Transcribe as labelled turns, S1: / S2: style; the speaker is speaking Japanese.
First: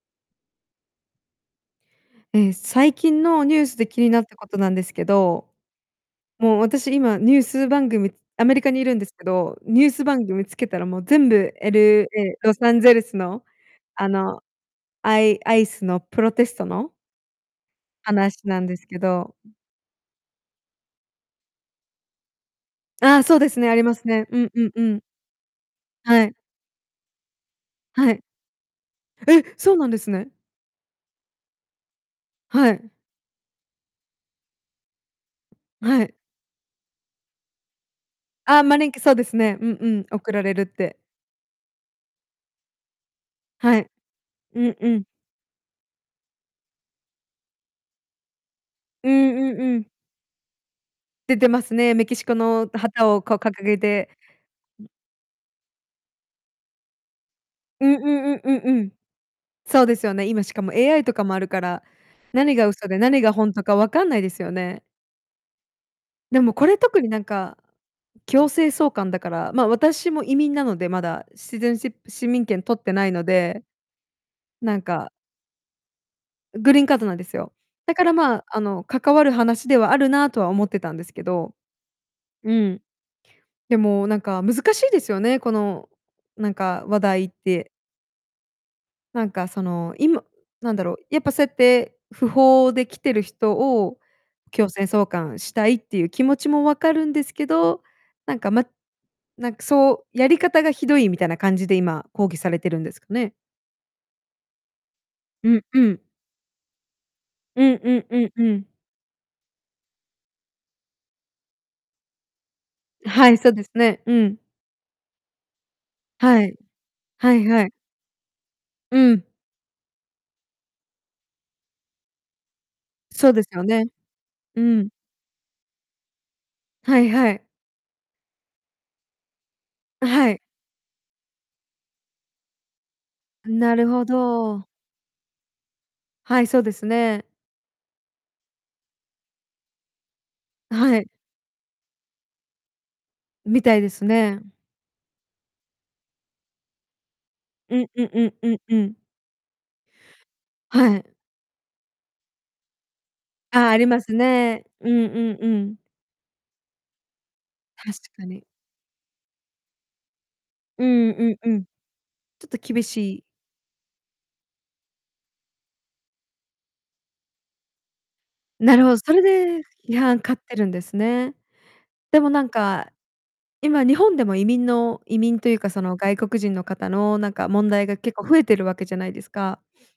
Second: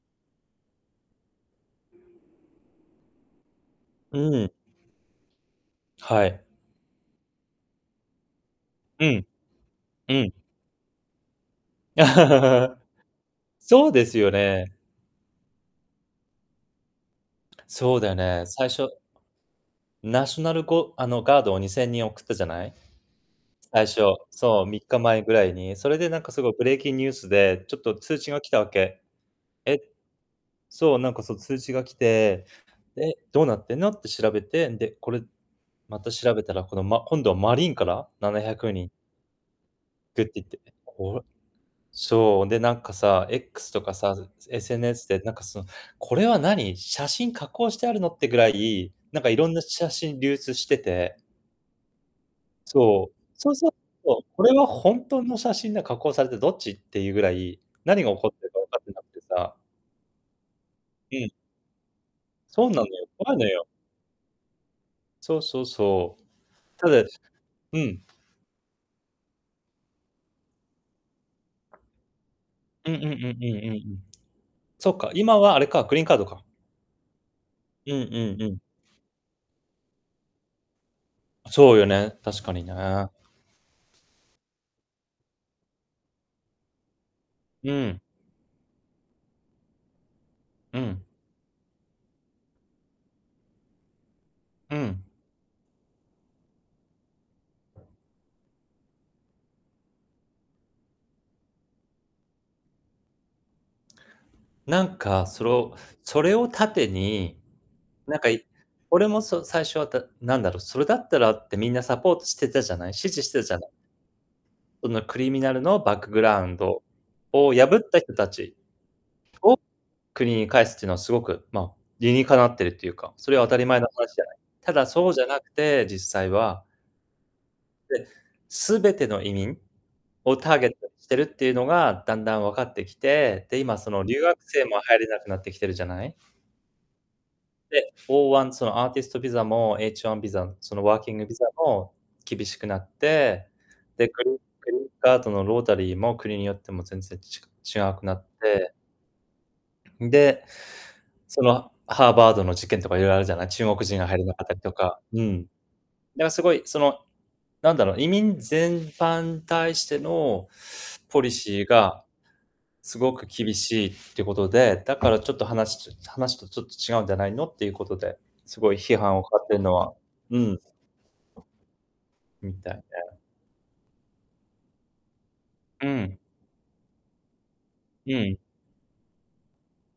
S1: ええ、最近のニュースで気に
S2: う
S1: なったこ
S2: ん。
S1: となんですけど。
S2: はい。
S1: もう私今ニュース番組アメリカにいるん
S2: う
S1: ですけ
S2: ん。
S1: ど、ニュース
S2: う
S1: 番
S2: ん。
S1: 組つけたらもう全部 LA、ロサ ンゼルスの、
S2: そうで
S1: あ
S2: すよ
S1: の、
S2: ね。
S1: あいアイスのプロテストの
S2: そうだよね、
S1: 話なん
S2: 最
S1: です
S2: 初
S1: けど。
S2: ナショナルゴあのガードを2000人送ったじゃない？
S1: ああ、そうですね、あり
S2: 最
S1: ま
S2: 初、
S1: すね。うんう
S2: そう、
S1: ん
S2: み
S1: う
S2: っか
S1: ん。
S2: 前ぐらいに。それでなん
S1: は
S2: か
S1: い。
S2: すごくブレイキンニュースでちょっと
S1: は
S2: 通
S1: い。
S2: 知が来たわけ。
S1: え、そう
S2: え？
S1: なんですね。
S2: そう、なんかそう通知が来て、
S1: はい。
S2: で、どうなってんのって調べて、で、これま
S1: は
S2: た
S1: い。
S2: 調べたら、このま今度はマリンからななひゃ
S1: ああ
S2: く
S1: マ
S2: に
S1: リ
S2: ん。
S1: ンけ、そうですね。うんうん、
S2: でっ
S1: 送ら
S2: てぃっ
S1: れ
S2: て、
S1: るっ
S2: え、
S1: て。
S2: こわそう、でなんかさ、X
S1: は
S2: と
S1: い、
S2: かさ、
S1: うんうん。
S2: SNS でなんかその、これは何？写真加工してあるのってぐらい、
S1: う
S2: なんかい
S1: ん
S2: ろ
S1: う
S2: んな
S1: んうん。
S2: 写真流出してて。
S1: 出てますね。メキシコの旗
S2: そう、
S1: をこう
S2: そう
S1: 掲
S2: そう
S1: げて。
S2: とこれは
S1: ん。
S2: ほんとの写真で加工されてどっちっていうぐらい、
S1: うん
S2: 何が起こ
S1: うんう
S2: っ
S1: ん
S2: ているか分
S1: うん
S2: か
S1: う
S2: っ
S1: ん。
S2: てなくてさ
S1: そうですよね、今しかも AI とか
S2: うん。
S1: もあるから、何が
S2: そうなの
S1: 嘘で
S2: よ、
S1: 何
S2: 怖
S1: が
S2: い
S1: ほ
S2: の
S1: んと
S2: よ。
S1: かわかんないですよね。
S2: そうそうそ
S1: でもこ
S2: う。
S1: れ、
S2: た
S1: 特
S2: だ
S1: になんか
S2: うん。
S1: 強制送還だから、まあ、私も移民なのでまだ。シティズンシップ市民権取っ
S2: う
S1: て
S2: んうんう
S1: な
S2: ん
S1: い
S2: うんう
S1: の
S2: ん
S1: で。
S2: うん。
S1: なん
S2: そっ
S1: か
S2: か、今はあれか、グリーンカードか。
S1: ん、グリーンカードなんですよ。
S2: う
S1: だ
S2: ん
S1: から
S2: う
S1: ま
S2: んう
S1: あ、あ
S2: ん。
S1: の関わる話ではあるなとは思ってたんですけど。
S2: そうよね、確か
S1: う
S2: に
S1: ん。
S2: ね。
S1: でもなんか難しいですよね、このなんか話題って。
S2: うん。
S1: なんかその今、なん
S2: う
S1: だろう、
S2: ん。
S1: やっぱそうやって不法で来てる人を強
S2: う
S1: 制
S2: ん。
S1: 送還したいっていう気持ちも分かるんですけど、なんかまなんかそう、やり方がひどいみたいな感じで今抗議されてるんですかね？
S2: 何かそ
S1: うん
S2: ろ
S1: うん。
S2: それを盾に
S1: うんうん
S2: 何
S1: う
S2: か
S1: んう
S2: い
S1: ん。
S2: 俺もそう、最初はた何だろう、それだったらってみんなサポートしてたじゃない。支持
S1: は
S2: し
S1: い、
S2: て
S1: そ
S2: じ
S1: う
S2: ゃ
S1: で
S2: ない。
S1: すね、うん。
S2: そのクリミナルのバックグラ
S1: は
S2: ウ
S1: い。
S2: ンド
S1: はい
S2: を
S1: はい。
S2: 破った人たち
S1: うん。
S2: を国に返すっていうのはすごく、ま、理にかなっているっていうか。
S1: そ
S2: そ
S1: う
S2: れ
S1: で
S2: は
S1: す
S2: 当た
S1: よ
S2: り前の
S1: ね。
S2: 話じゃない。
S1: う
S2: ただ
S1: ん。
S2: そうじゃなくて実際は。
S1: はいはい。
S2: で、すべての移民？
S1: あ、は
S2: を
S1: い。
S2: ターゲットにしてるっていうのが、だんだん分かってきて、で、
S1: な
S2: 今
S1: る
S2: その
S1: ほ
S2: 留学生
S1: ど。
S2: も入れなくなってきてるじゃない？
S1: はい、そうですね。
S2: で、F-1、そのアーティストビザも、H-1 ビザ、そ
S1: あ、
S2: の
S1: は
S2: ワー
S1: い。
S2: キングビザも厳しくなって、
S1: みたいです
S2: で、
S1: ね。
S2: 後のロータリーも国によっても全然ち
S1: うん
S2: が違
S1: う
S2: く
S1: ん
S2: なっ
S1: うんうん
S2: て。
S1: うん。
S2: んで、
S1: はい。
S2: そのハーバードの事件とかいろいろあるじゃない、中
S1: ああ、あ
S2: 国
S1: り
S2: 人
S1: ま
S2: が
S1: す
S2: 入れななかったり
S1: ね。
S2: と
S1: う
S2: か。
S1: んう
S2: う
S1: ん
S2: ん。
S1: うん。
S2: だ、すごい、その何だ
S1: 確
S2: ろう、移
S1: か
S2: 民
S1: に。
S2: 全般に対しての
S1: うん
S2: ポ
S1: う
S2: リ
S1: んう
S2: シ
S1: ん。
S2: ーが
S1: ちょっと厳
S2: す
S1: し
S2: ご
S1: い。
S2: く厳しいってことで、だからちょっと話つ話とちょっと違うんじゃないのっていうことですご
S1: な
S2: い
S1: るほ
S2: 批
S1: ど、そ
S2: 判
S1: れ
S2: を買ってる
S1: で
S2: のは、
S1: 批判買っ
S2: う
S1: て
S2: ん。
S1: るんですね。でもなん
S2: みたい
S1: か、
S2: ね。
S1: 今日本でも移民の移民というかそ
S2: う
S1: の外
S2: ん。
S1: 国人の方の、なんか問題が
S2: う
S1: 結構増
S2: ん。
S1: えてるわけじゃないですか。